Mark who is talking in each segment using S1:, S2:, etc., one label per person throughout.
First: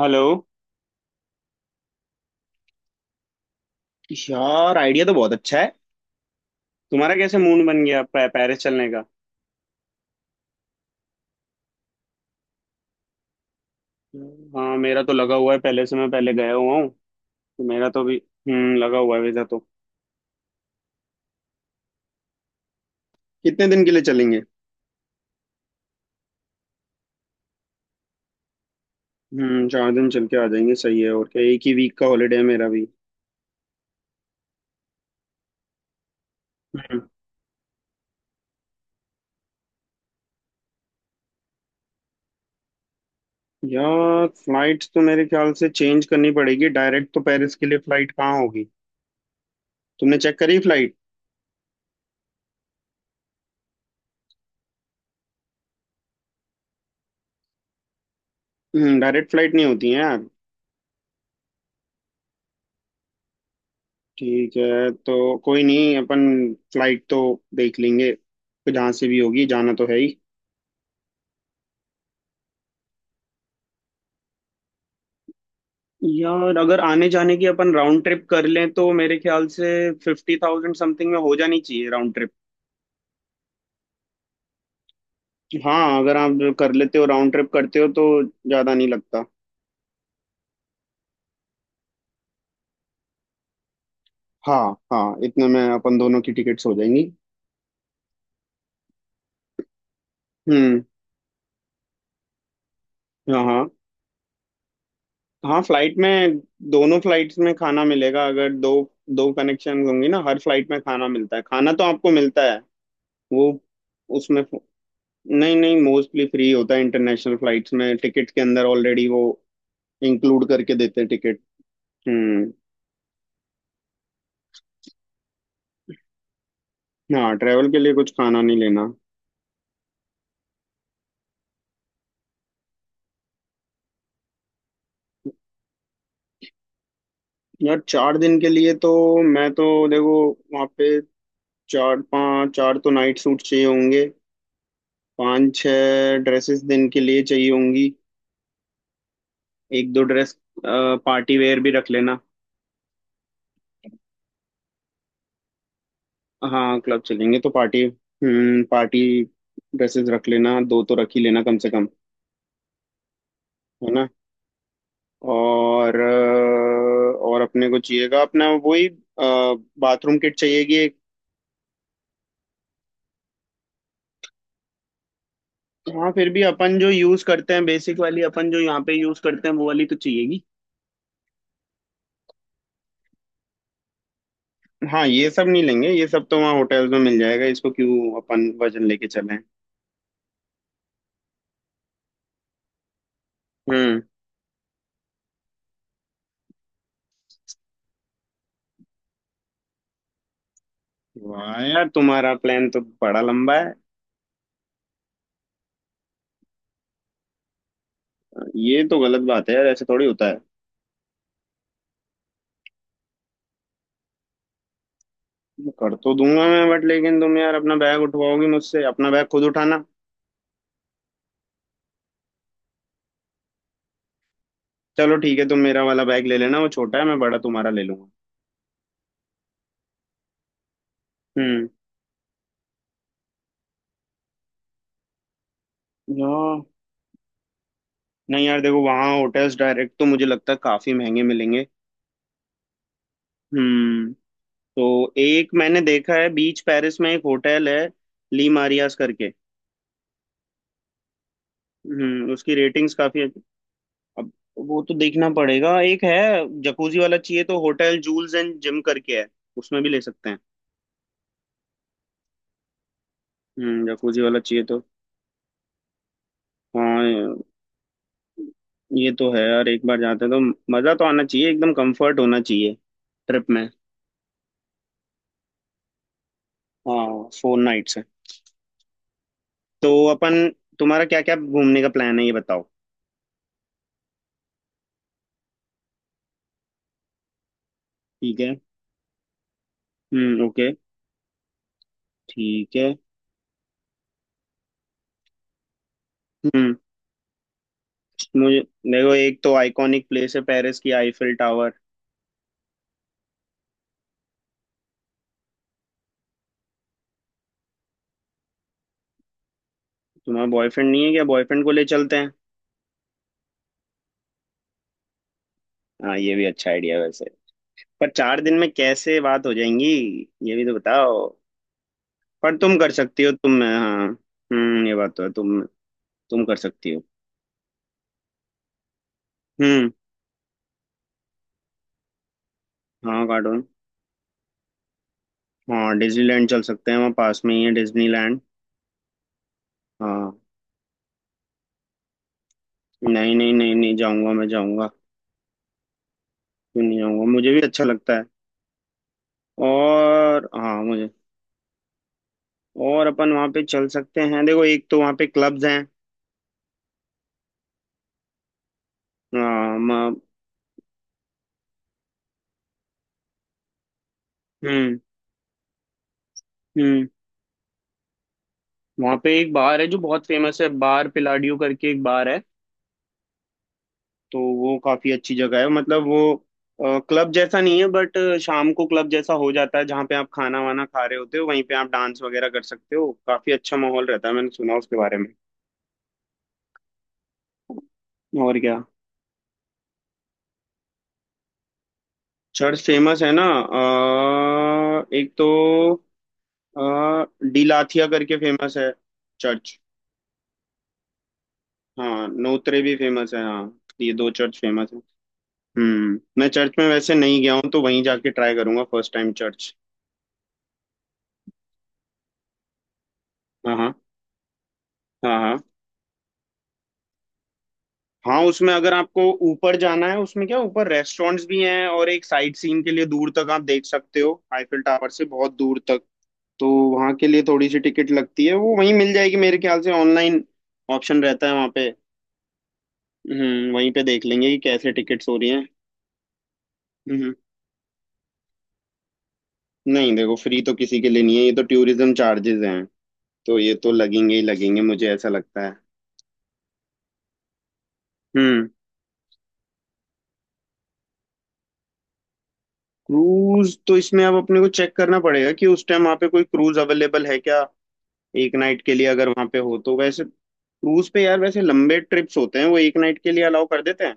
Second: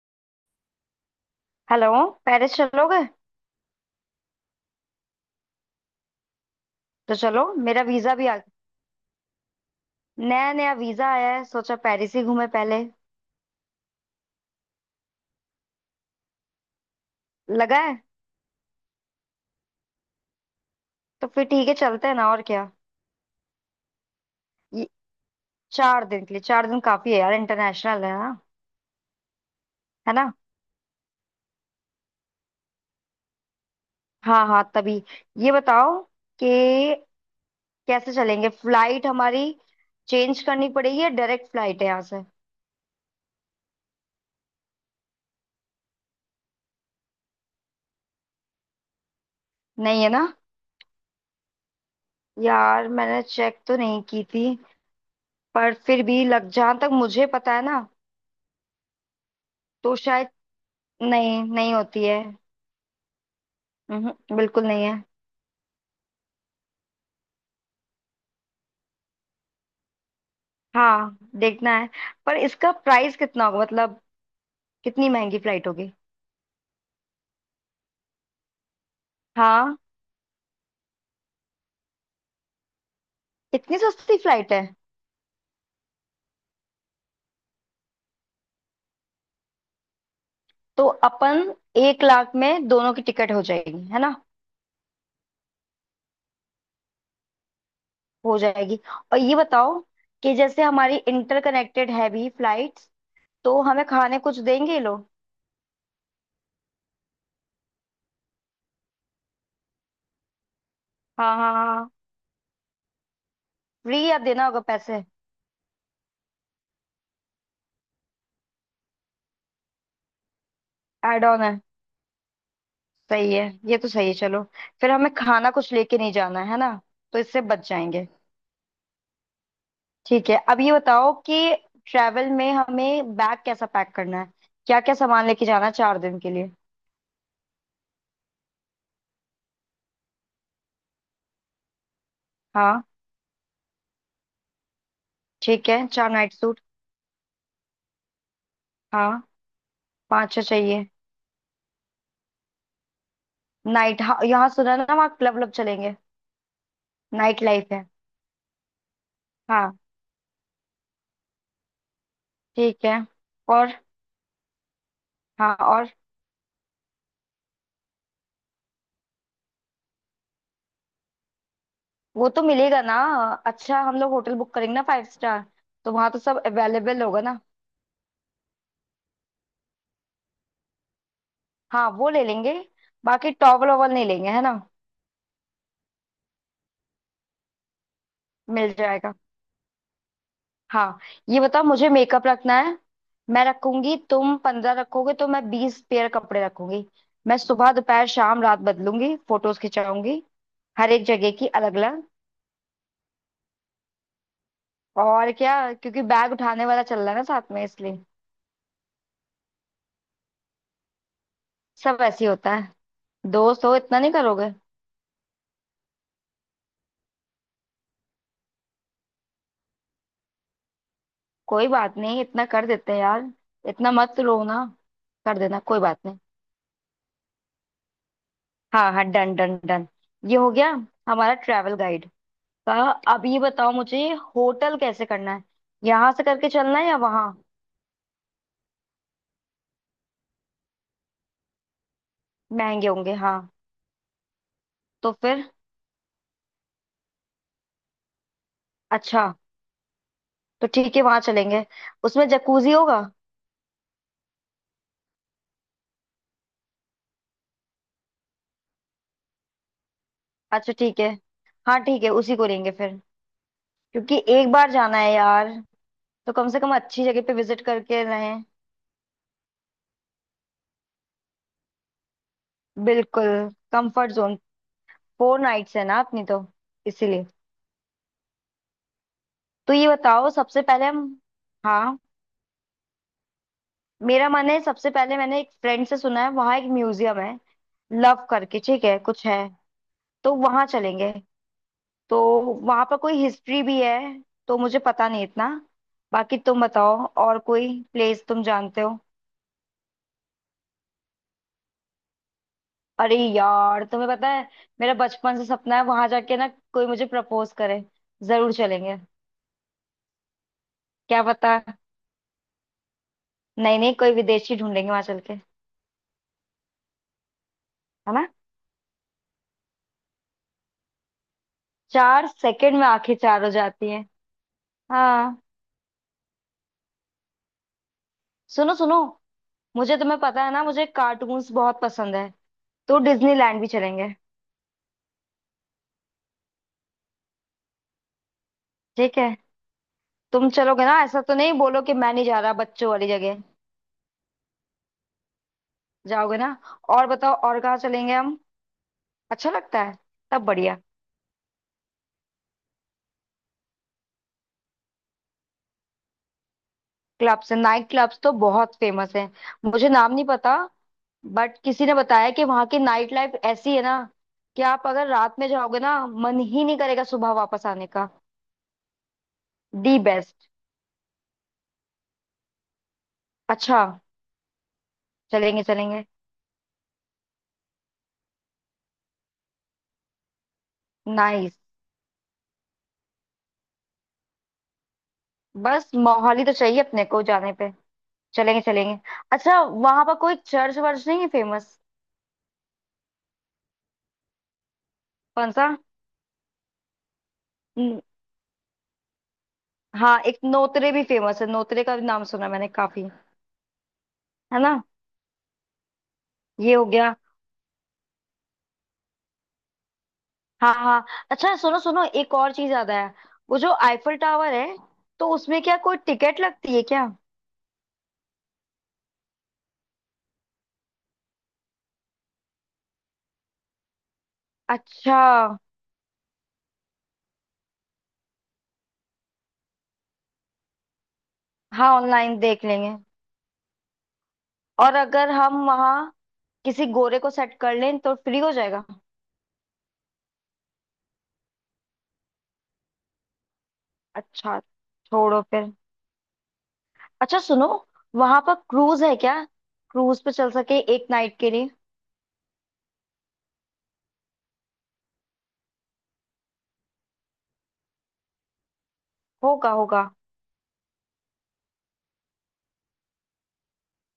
S1: Hello.
S2: Hello. Paris चलोगे?
S1: यार, idea तो बहुत अच्छा है। तुम्हारा
S2: तो
S1: कैसे
S2: चलो,
S1: मूड
S2: मेरा
S1: बन गया
S2: वीजा भी आ गया।
S1: पेरिस चलने का?
S2: नया नया वीजा आया है, सोचा पेरिस ही घूमे पहले।
S1: हाँ, मेरा तो लगा हुआ है पहले से, मैं पहले गया हुआ हूँ। तो
S2: लगा
S1: मेरा
S2: है?
S1: तो भी। हम्म, लगा हुआ है वीजा तो।
S2: तो फिर ठीक है, चलते हैं ना, और क्या।
S1: कितने दिन के लिए चलेंगे?
S2: ये 4 दिन के लिए, 4 दिन काफी है यार, इंटरनेशनल है ना।
S1: हम्म, 4 दिन
S2: है
S1: चल
S2: ना?
S1: के आ जाएंगे। सही है, और क्या, एक ही वीक का हॉलीडे है मेरा भी।
S2: हाँ हाँ, तभी ये बताओ कि
S1: हम्म,
S2: कैसे चलेंगे, फ्लाइट हमारी चेंज करनी पड़ेगी या डायरेक्ट फ्लाइट है यहाँ से?
S1: यार, फ्लाइट तो मेरे ख्याल से चेंज करनी पड़ेगी। डायरेक्ट तो पेरिस के लिए फ्लाइट कहाँ होगी।
S2: नहीं है
S1: तुमने
S2: ना।
S1: चेक करी फ्लाइट?
S2: यार मैंने चेक तो नहीं की थी, पर फिर भी लग, जहाँ तक मुझे पता है ना,
S1: हम्म, डायरेक्ट फ्लाइट नहीं होती
S2: तो
S1: है यार।
S2: शायद नहीं, नहीं होती है।
S1: ठीक
S2: बिल्कुल नहीं
S1: है,
S2: है।
S1: तो कोई नहीं, अपन फ्लाइट तो देख लेंगे। तो जहाँ से भी होगी, जाना तो है ही।
S2: हाँ देखना है, पर इसका प्राइस कितना होगा, मतलब कितनी महंगी फ्लाइट होगी।
S1: यार, अगर आने जाने की अपन राउंड ट्रिप कर लें तो मेरे ख्याल से
S2: हाँ,
S1: 50,000 समथिंग में हो जानी चाहिए राउंड ट्रिप।
S2: इतनी सस्ती फ्लाइट है?
S1: हाँ, अगर आप कर लेते हो, राउंड ट्रिप करते हो तो ज्यादा नहीं लगता।
S2: तो अपन 1 लाख में दोनों की टिकट हो जाएगी है ना।
S1: हाँ हाँ, इतने में अपन दोनों की टिकट्स हो जाएंगी।
S2: हो जाएगी। और ये बताओ कि जैसे
S1: हम्म।
S2: हमारी इंटरकनेक्टेड है भी फ्लाइट्स,
S1: हाँ
S2: तो
S1: हाँ
S2: हमें खाने कुछ देंगे ये लोग?
S1: हाँ, फ्लाइट में दोनों फ्लाइट्स में खाना मिलेगा। अगर दो दो कनेक्शन होंगी ना, हर फ्लाइट में खाना
S2: हाँ
S1: मिलता है,
S2: हाँ
S1: खाना तो
S2: हाँ।
S1: आपको मिलता है। वो
S2: फ्री आप
S1: उसमें
S2: देना होगा पैसे?
S1: नहीं नहीं, मोस्टली फ्री होता है इंटरनेशनल फ्लाइट्स में। टिकट के अंदर ऑलरेडी वो इंक्लूड करके देते हैं
S2: एड
S1: टिकट।
S2: ऑन है।
S1: हम्म।
S2: सही है। ये तो सही है, चलो। फिर हमें खाना कुछ लेके नहीं जाना है ना। तो
S1: हाँ,
S2: इससे बच
S1: ट्रेवल के लिए
S2: जाएंगे।
S1: कुछ खाना नहीं लेना।
S2: ठीक है, अब ये बताओ कि ट्रैवल में हमें बैग कैसा पैक करना है, क्या क्या सामान लेके जाना है 4 दिन के लिए।
S1: यार चार दिन के लिए तो, मैं तो देखो वहाँ पे चार
S2: हाँ
S1: तो नाइट सूट चाहिए होंगे। पाँच
S2: ठीक है, चार
S1: छः
S2: नाइट सूट
S1: ड्रेसेस दिन के लिए चाहिए होंगी।
S2: हाँ,
S1: एक दो
S2: पाँच
S1: ड्रेस,
S2: छह चाहिए।
S1: पार्टी वेयर भी रख लेना।
S2: नाइट हाँ, यहाँ सुना है ना, वहाँ क्लब क्लब चलेंगे।
S1: हाँ, क्लब चलेंगे
S2: नाइट
S1: तो
S2: लाइफ
S1: पार्टी।
S2: है।
S1: हम्म, पार्टी
S2: हाँ।
S1: ड्रेसेस रख लेना, दो तो रख ही लेना कम से कम
S2: ठीक है। और
S1: है।
S2: हाँ। और
S1: और अपने को चाहिएगा अपना वही बाथरूम किट, चाहिएगी एक।
S2: वो तो मिलेगा ना। अच्छा हम लोग होटल बुक करेंगे ना, फाइव स्टार, तो वहाँ
S1: हाँ,
S2: तो
S1: फिर
S2: सब
S1: भी अपन जो
S2: अवेलेबल होगा
S1: यूज
S2: ना।
S1: करते हैं बेसिक वाली, अपन जो यहाँ पे यूज करते हैं वो वाली तो चाहिएगी।
S2: हाँ वो ले लेंगे। बाकी टॉवल ओवल नहीं लेंगे, है ना।
S1: हाँ, ये सब नहीं लेंगे, ये सब तो वहाँ होटल्स में मिल जाएगा। इसको क्यों अपन
S2: मिल
S1: वजन लेके
S2: जाएगा।
S1: चलें।
S2: हाँ। ये बताओ मुझे, मेकअप रखना है। मैं रखूंगी,
S1: हम्म।
S2: तुम 15 रखोगे तो मैं 20 पेयर कपड़े रखूंगी। मैं सुबह दोपहर शाम रात बदलूंगी, फोटोज खिंचाऊंगी हर एक जगह की
S1: वाह
S2: अलग
S1: यार,
S2: अलग।
S1: तुम्हारा प्लान तो बड़ा लंबा है।
S2: और क्या, क्योंकि बैग उठाने वाला चल रहा है ना साथ में, इसलिए।
S1: ये तो गलत बात है यार, ऐसे थोड़ी होता है।
S2: सब ऐसे ही होता है, दोस्त हो इतना नहीं करोगे?
S1: कर तो दूंगा मैं, बट लेकिन तुम यार अपना बैग उठवाओगी मुझसे? अपना बैग खुद उठाना।
S2: कोई बात नहीं, इतना कर देते हैं यार। इतना मत रो ना।
S1: चलो ठीक
S2: कर
S1: है, तुम
S2: देना, कोई
S1: मेरा
S2: बात
S1: वाला
S2: नहीं।
S1: बैग ले लेना, वो छोटा है, मैं बड़ा तुम्हारा ले लूंगा।
S2: हाँ हाँ, डन डन डन। ये हो गया हमारा
S1: हम्म।
S2: Travel guide. तो अब ये बताओ मुझे, होटल कैसे करना है, यहाँ से
S1: ना,
S2: करके चलना है या वहाँ?
S1: नहीं यार देखो, वहाँ होटल्स डायरेक्ट तो मुझे लगता है काफी महंगे मिलेंगे।
S2: महंगे होंगे, हाँ।
S1: हम्म। तो
S2: तो फिर?
S1: एक मैंने देखा है, बीच पेरिस में एक होटल है, ली मारियास
S2: अच्छा।
S1: करके।
S2: तो ठीक है, वहाँ चलेंगे। उसमें
S1: हम्म, उसकी
S2: जकूजी
S1: रेटिंग्स
S2: होगा?
S1: काफी अब वो तो देखना पड़ेगा। एक है, जकूजी वाला चाहिए तो होटल जूल्स एंड जिम करके है, उसमें भी ले सकते हैं।
S2: अच्छा ठीक है। हाँ ठीक है, उसी को लेंगे फिर।
S1: हम्म,
S2: क्योंकि
S1: जकूजी वाला
S2: एक
S1: चाहिए
S2: बार
S1: तो।
S2: जाना है यार, तो कम से कम अच्छी
S1: हाँ,
S2: जगह पे विजिट करके रहें।
S1: ये तो है यार, एक बार जाते हैं तो मजा तो आना चाहिए, एकदम कंफर्ट होना चाहिए
S2: बिल्कुल।
S1: ट्रिप में।
S2: Comfort zone. 4 नाइट्स है ना अपनी तो, इसीलिए।
S1: हाँ, 4 नाइट्स।
S2: तो ये
S1: तो
S2: बताओ
S1: अपन,
S2: सबसे पहले
S1: तुम्हारा
S2: हम।
S1: क्या क्या घूमने का
S2: हाँ,
S1: प्लान है, ये बताओ?
S2: मेरा मन है, सबसे पहले मैंने एक फ्रेंड से सुना है वहाँ एक म्यूजियम है, लव
S1: ठीक है।
S2: करके ठीक है कुछ है, तो
S1: हम्म,
S2: वहां
S1: ओके।
S2: चलेंगे। तो
S1: ठीक
S2: वहां
S1: है।
S2: पर कोई हिस्ट्री भी है, तो मुझे पता नहीं इतना, बाकी तुम
S1: हम्म,
S2: बताओ। और कोई प्लेस तुम
S1: मुझे
S2: जानते हो?
S1: देखो, एक तो आइकॉनिक प्लेस है पेरिस की, आईफिल टावर।
S2: अरे यार तुम्हें पता है, मेरा बचपन से सपना है, वहां जाके ना कोई मुझे प्रपोज करे, जरूर चलेंगे।
S1: तुम्हारा बॉयफ्रेंड नहीं है
S2: क्या
S1: क्या?
S2: पता।
S1: बॉयफ्रेंड को ले चलते हैं।
S2: नहीं नहीं, कोई विदेशी ढूंढेंगे वहां चल के।
S1: हाँ, ये भी अच्छा आइडिया है वैसे। पर
S2: है ना।
S1: चार दिन में कैसे बात हो जाएंगी, ये भी तो बताओ।
S2: चार
S1: पर
S2: सेकंड
S1: तुम
S2: में
S1: कर
S2: आंखें
S1: सकती हो
S2: चार हो
S1: तुम,
S2: जाती हैं।
S1: हाँ। हम्म, ये बात तो है,
S2: हाँ।
S1: तुम कर सकती हो।
S2: सुनो सुनो,
S1: हम्म।
S2: मुझे तुम्हें पता है ना, मुझे कार्टून्स बहुत पसंद है, तो
S1: हाँ
S2: डिज्नीलैंड
S1: कार्टून,
S2: भी चलेंगे।
S1: हाँ डिज्नीलैंड चल सकते हैं, वहाँ पास में ही है डिज्नीलैंड।
S2: ठीक है।
S1: हाँ।
S2: तुम चलोगे ना, ऐसा तो नहीं बोलो कि मैं नहीं जा रहा बच्चों वाली
S1: नहीं
S2: जगह।
S1: नहीं नहीं नहीं, जाऊंगा मैं, जाऊंगा।
S2: जाओगे ना?
S1: क्यों नहीं
S2: और
S1: आऊंगा,
S2: बताओ,
S1: मुझे
S2: और
S1: भी
S2: कहाँ
S1: अच्छा
S2: चलेंगे
S1: लगता है।
S2: हम? अच्छा लगता है, तब
S1: और हाँ
S2: बढ़िया।
S1: मुझे, और अपन वहाँ पे चल सकते हैं, देखो एक तो वहाँ पे क्लब्स हैं।
S2: क्लब्स है, नाइट क्लब्स तो बहुत फेमस है।
S1: हाँ,
S2: मुझे नाम नहीं पता, बट किसी ने बताया कि वहाँ की नाइट लाइफ ऐसी है ना, कि आप
S1: हम्म।
S2: अगर रात में जाओगे ना, मन ही नहीं करेगा
S1: हम्म,
S2: सुबह वापस आने का।
S1: वहाँ पे एक बार है
S2: दी
S1: जो बहुत
S2: बेस्ट।
S1: फेमस है, बार पिलाडियो करके एक बार है।
S2: अच्छा।
S1: तो वो काफी अच्छी जगह
S2: चलेंगे
S1: है,
S2: चलेंगे।
S1: मतलब वो क्लब जैसा नहीं है, बट शाम को क्लब जैसा हो जाता है। जहाँ पे आप खाना वाना खा रहे होते हो,
S2: नाइस।
S1: वहीं पे आप डांस वगैरह कर सकते हो। काफी अच्छा माहौल रहता है, मैंने सुना उसके बारे में।
S2: बस मोहाली तो चाहिए अपने को जाने पे।
S1: और
S2: चलेंगे
S1: क्या,
S2: चलेंगे। अच्छा, वहां पर कोई चर्च वर्च नहीं है फेमस?
S1: चर्च फेमस है ना। एक तो
S2: कौन सा?
S1: आ, डिलाथिया करके फेमस है चर्च।
S2: हाँ, एक नोतरे भी फेमस है, नोतरे का भी नाम
S1: हाँ,
S2: सुना मैंने
S1: नोत्रे भी
S2: काफी।
S1: फेमस है। हाँ, ये दो चर्च
S2: है ना।
S1: फेमस है। हम्म, मैं
S2: ये
S1: चर्च
S2: हो
S1: में वैसे
S2: गया।
S1: नहीं गया हूँ, तो वहीं जाके ट्राई करूंगा फर्स्ट टाइम चर्च।
S2: हाँ हाँ। अच्छा सुनो सुनो, एक और चीज याद आया। वो जो
S1: हाँ हाँ।
S2: आईफल टावर है, तो
S1: हाँ
S2: उसमें
S1: हाँ,
S2: क्या कोई टिकट लगती है क्या?
S1: हाँ उसमें अगर आपको ऊपर जाना है, उसमें क्या ऊपर रेस्टोरेंट्स भी हैं। और एक साइट सीन के लिए दूर तक आप देख सकते हो आईफिल टावर
S2: अच्छा।
S1: से, बहुत दूर तक। तो वहाँ के लिए थोड़ी सी टिकट लगती है, वो वहीं मिल जाएगी, मेरे ख्याल से ऑनलाइन ऑप्शन रहता है वहाँ पे।
S2: हाँ, ऑनलाइन देख लेंगे।
S1: हम्म, वहीं पे देख लेंगे कि कैसे
S2: और
S1: टिकट्स
S2: अगर
S1: हो रही
S2: हम
S1: हैं।
S2: वहाँ किसी गोरे को
S1: हम्म,
S2: सेट कर लें तो फ्री हो जाएगा।
S1: नहीं देखो, फ्री तो किसी के लिए नहीं है, ये तो टूरिज्म चार्जेस हैं। तो ये तो लगेंगे ही
S2: अच्छा।
S1: लगेंगे, मुझे ऐसा
S2: छोड़ो
S1: लगता
S2: फिर।
S1: है।
S2: अच्छा सुनो, वहां पर
S1: हम्म।
S2: क्रूज है क्या? क्रूज पे चल सके एक नाइट के लिए?
S1: क्रूज तो इसमें अब अपने को चेक करना पड़ेगा कि उस टाइम वहाँ पे कोई क्रूज अवेलेबल है क्या। 1 नाइट के लिए अगर वहाँ पे
S2: होगा
S1: हो तो,
S2: होगा,
S1: वैसे क्रूज पे यार वैसे लंबे ट्रिप्स होते हैं, वो एक नाइट के लिए अलाउ कर देते हैं।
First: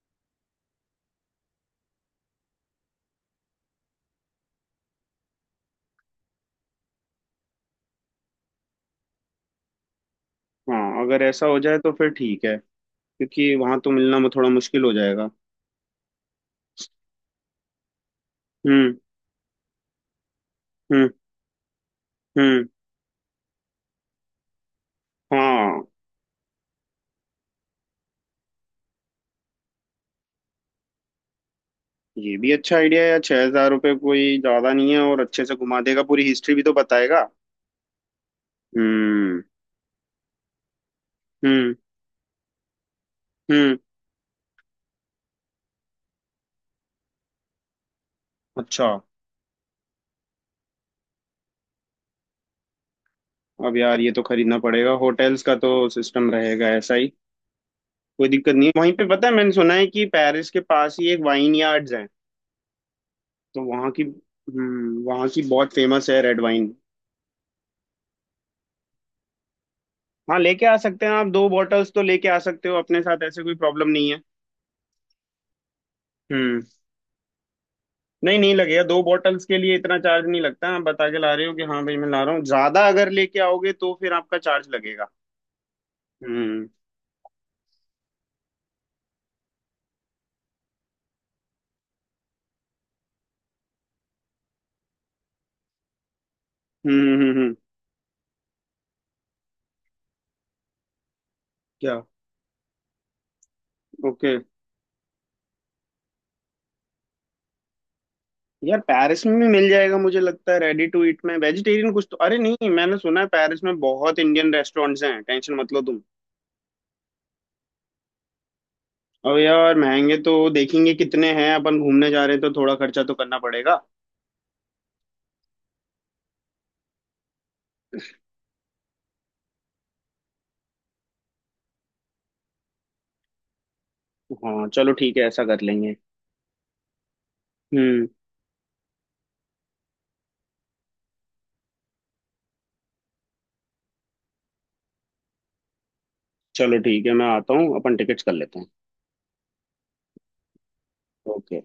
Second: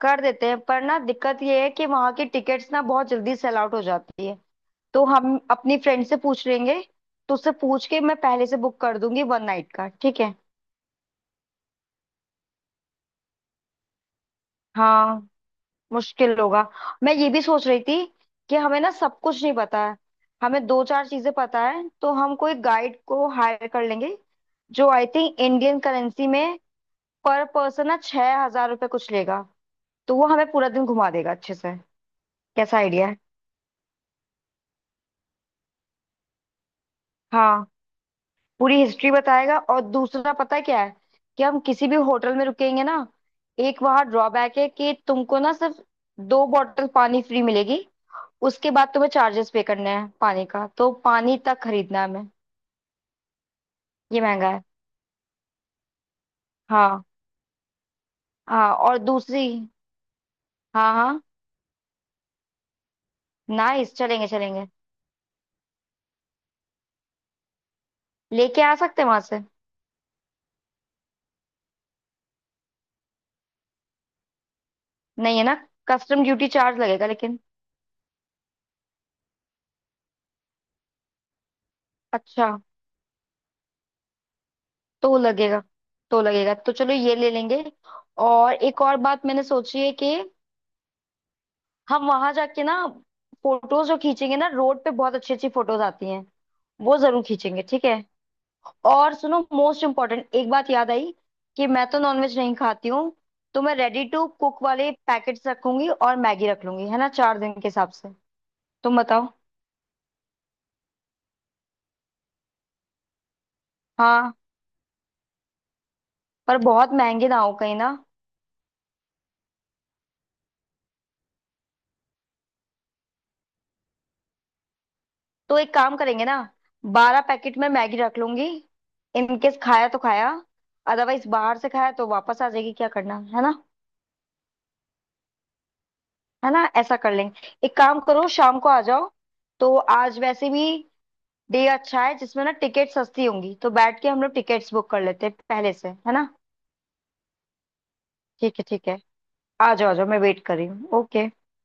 S2: कर देते हैं, पर ना दिक्कत ये है कि वहां की टिकट्स ना बहुत जल्दी सेल आउट हो जाती है। तो हम अपनी फ्रेंड से पूछ लेंगे, तो उससे पूछ के मैं पहले से बुक कर दूंगी 1 नाइट का, ठीक है?
S1: हाँ, अगर ऐसा हो जाए तो फिर ठीक है। क्योंकि वहाँ तो मिलना वो थोड़ा मुश्किल हो
S2: हाँ।
S1: जाएगा।
S2: मुश्किल होगा। मैं ये भी सोच रही थी कि हमें ना
S1: हम्म।
S2: सब कुछ नहीं पता है, हमें दो चार
S1: हम्म।
S2: चीजें पता है, तो हम कोई
S1: हम्म।
S2: गाइड को हायर कर लेंगे, जो आई थिंक इंडियन
S1: हाँ,
S2: करेंसी में पर पर्सन ना 6,000 रुपये कुछ लेगा, तो वो हमें पूरा दिन घुमा देगा अच्छे से।
S1: ये भी अच्छा
S2: कैसा
S1: आइडिया
S2: आइडिया
S1: है
S2: है?
S1: यार, 6,000 रुपये कोई ज्यादा नहीं है, और अच्छे से घुमा देगा, पूरी हिस्ट्री भी तो बताएगा।
S2: हाँ, पूरी हिस्ट्री
S1: हम्म।
S2: बताएगा। और दूसरा पता है क्या है कि हम
S1: हम्म।
S2: किसी भी होटल में रुकेंगे ना,
S1: हम्म।
S2: एक वहाँ ड्रॉबैक है कि तुमको ना सिर्फ 2 बॉटल पानी फ्री मिलेगी, उसके
S1: अच्छा,
S2: बाद तुम्हें चार्जेस पे करने हैं पानी का, तो पानी तक खरीदना है हमें।
S1: अब यार ये
S2: ये
S1: तो
S2: महंगा
S1: खरीदना
S2: है।
S1: पड़ेगा, होटल्स का तो सिस्टम रहेगा ऐसा
S2: हाँ
S1: ही। कोई दिक्कत नहीं
S2: हाँ।
S1: है। वहीं
S2: और
S1: पे पता है,
S2: दूसरी,
S1: मैंने सुना है कि पेरिस के
S2: हाँ
S1: पास ही एक
S2: हाँ।
S1: वाइन यार्ड्स है। तो वहाँ
S2: नाइस,
S1: की,
S2: चलेंगे चलेंगे।
S1: वहाँ की बहुत फेमस है रेड वाइन।
S2: लेके आ सकते हैं वहां से?
S1: हाँ, लेके आ सकते हैं, आप दो बॉटल्स तो लेके आ सकते हो अपने साथ, ऐसे कोई प्रॉब्लम नहीं है।
S2: नहीं, है ना? कस्टम ड्यूटी
S1: हम्म,
S2: चार्ज लगेगा लेकिन।
S1: नहीं नहीं लगेगा, दो बॉटल्स के लिए इतना चार्ज नहीं लगता। आप बता के ला रहे हो कि हाँ भाई मैं ला रहा हूँ,
S2: अच्छा।
S1: ज्यादा अगर लेके आओगे तो फिर आपका चार्ज लगेगा।
S2: तो लगेगा। तो लगेगा,
S1: हम्म।
S2: तो चलो, ये ले लेंगे। और एक और बात मैंने सोची है कि हम वहां जाके ना फोटोज जो खींचेंगे ना, रोड पे बहुत अच्छी अच्छी फोटोज आती हैं, वो
S1: हम्म।
S2: जरूर
S1: हम्म।
S2: खींचेंगे, ठीक है। और सुनो, मोस्ट इम्पोर्टेंट एक बात याद आई कि मैं तो
S1: क्या?
S2: नॉनवेज नहीं खाती हूँ, तो मैं रेडी टू
S1: ओके।
S2: कुक वाले पैकेट्स रखूंगी और मैगी रख लूंगी, है ना, 4 दिन के हिसाब से।
S1: यार
S2: तुम
S1: पेरिस
S2: बताओ।
S1: में भी मिल जाएगा मुझे लगता है, रेडी टू ईट में वेजिटेरियन कुछ तो। अरे नहीं, मैंने सुना है पेरिस में बहुत
S2: हाँ।
S1: इंडियन रेस्टोरेंट्स हैं, टेंशन मत लो तुम।
S2: पर बहुत महंगे ना हो कहीं ना।
S1: अब यार महंगे तो देखेंगे कितने हैं, अपन घूमने जा रहे हैं तो थोड़ा खर्चा तो करना पड़ेगा।
S2: तो एक काम करेंगे ना, 12 पैकेट में मैगी रख लूंगी, इनकेस खाया तो खाया, अदरवाइज बाहर से खाया तो वापस आ जाएगी, क्या करना है ना।
S1: हाँ चलो ठीक है, ऐसा कर लेंगे।
S2: है ना, ऐसा कर लेंगे। एक काम
S1: हम्म,
S2: करो, शाम को आ जाओ। तो आज वैसे भी डे अच्छा है जिसमें ना टिकट सस्ती होंगी, तो बैठ के हम लोग टिकट्स बुक कर लेते हैं पहले से, है ना।
S1: चलो ठीक है मैं आता हूँ, अपन टिकट्स कर
S2: ठीक
S1: लेते
S2: है
S1: हैं।
S2: ठीक है। आ जाओ आ जाओ, मैं वेट कर रही हूँ, ओके।
S1: ओके।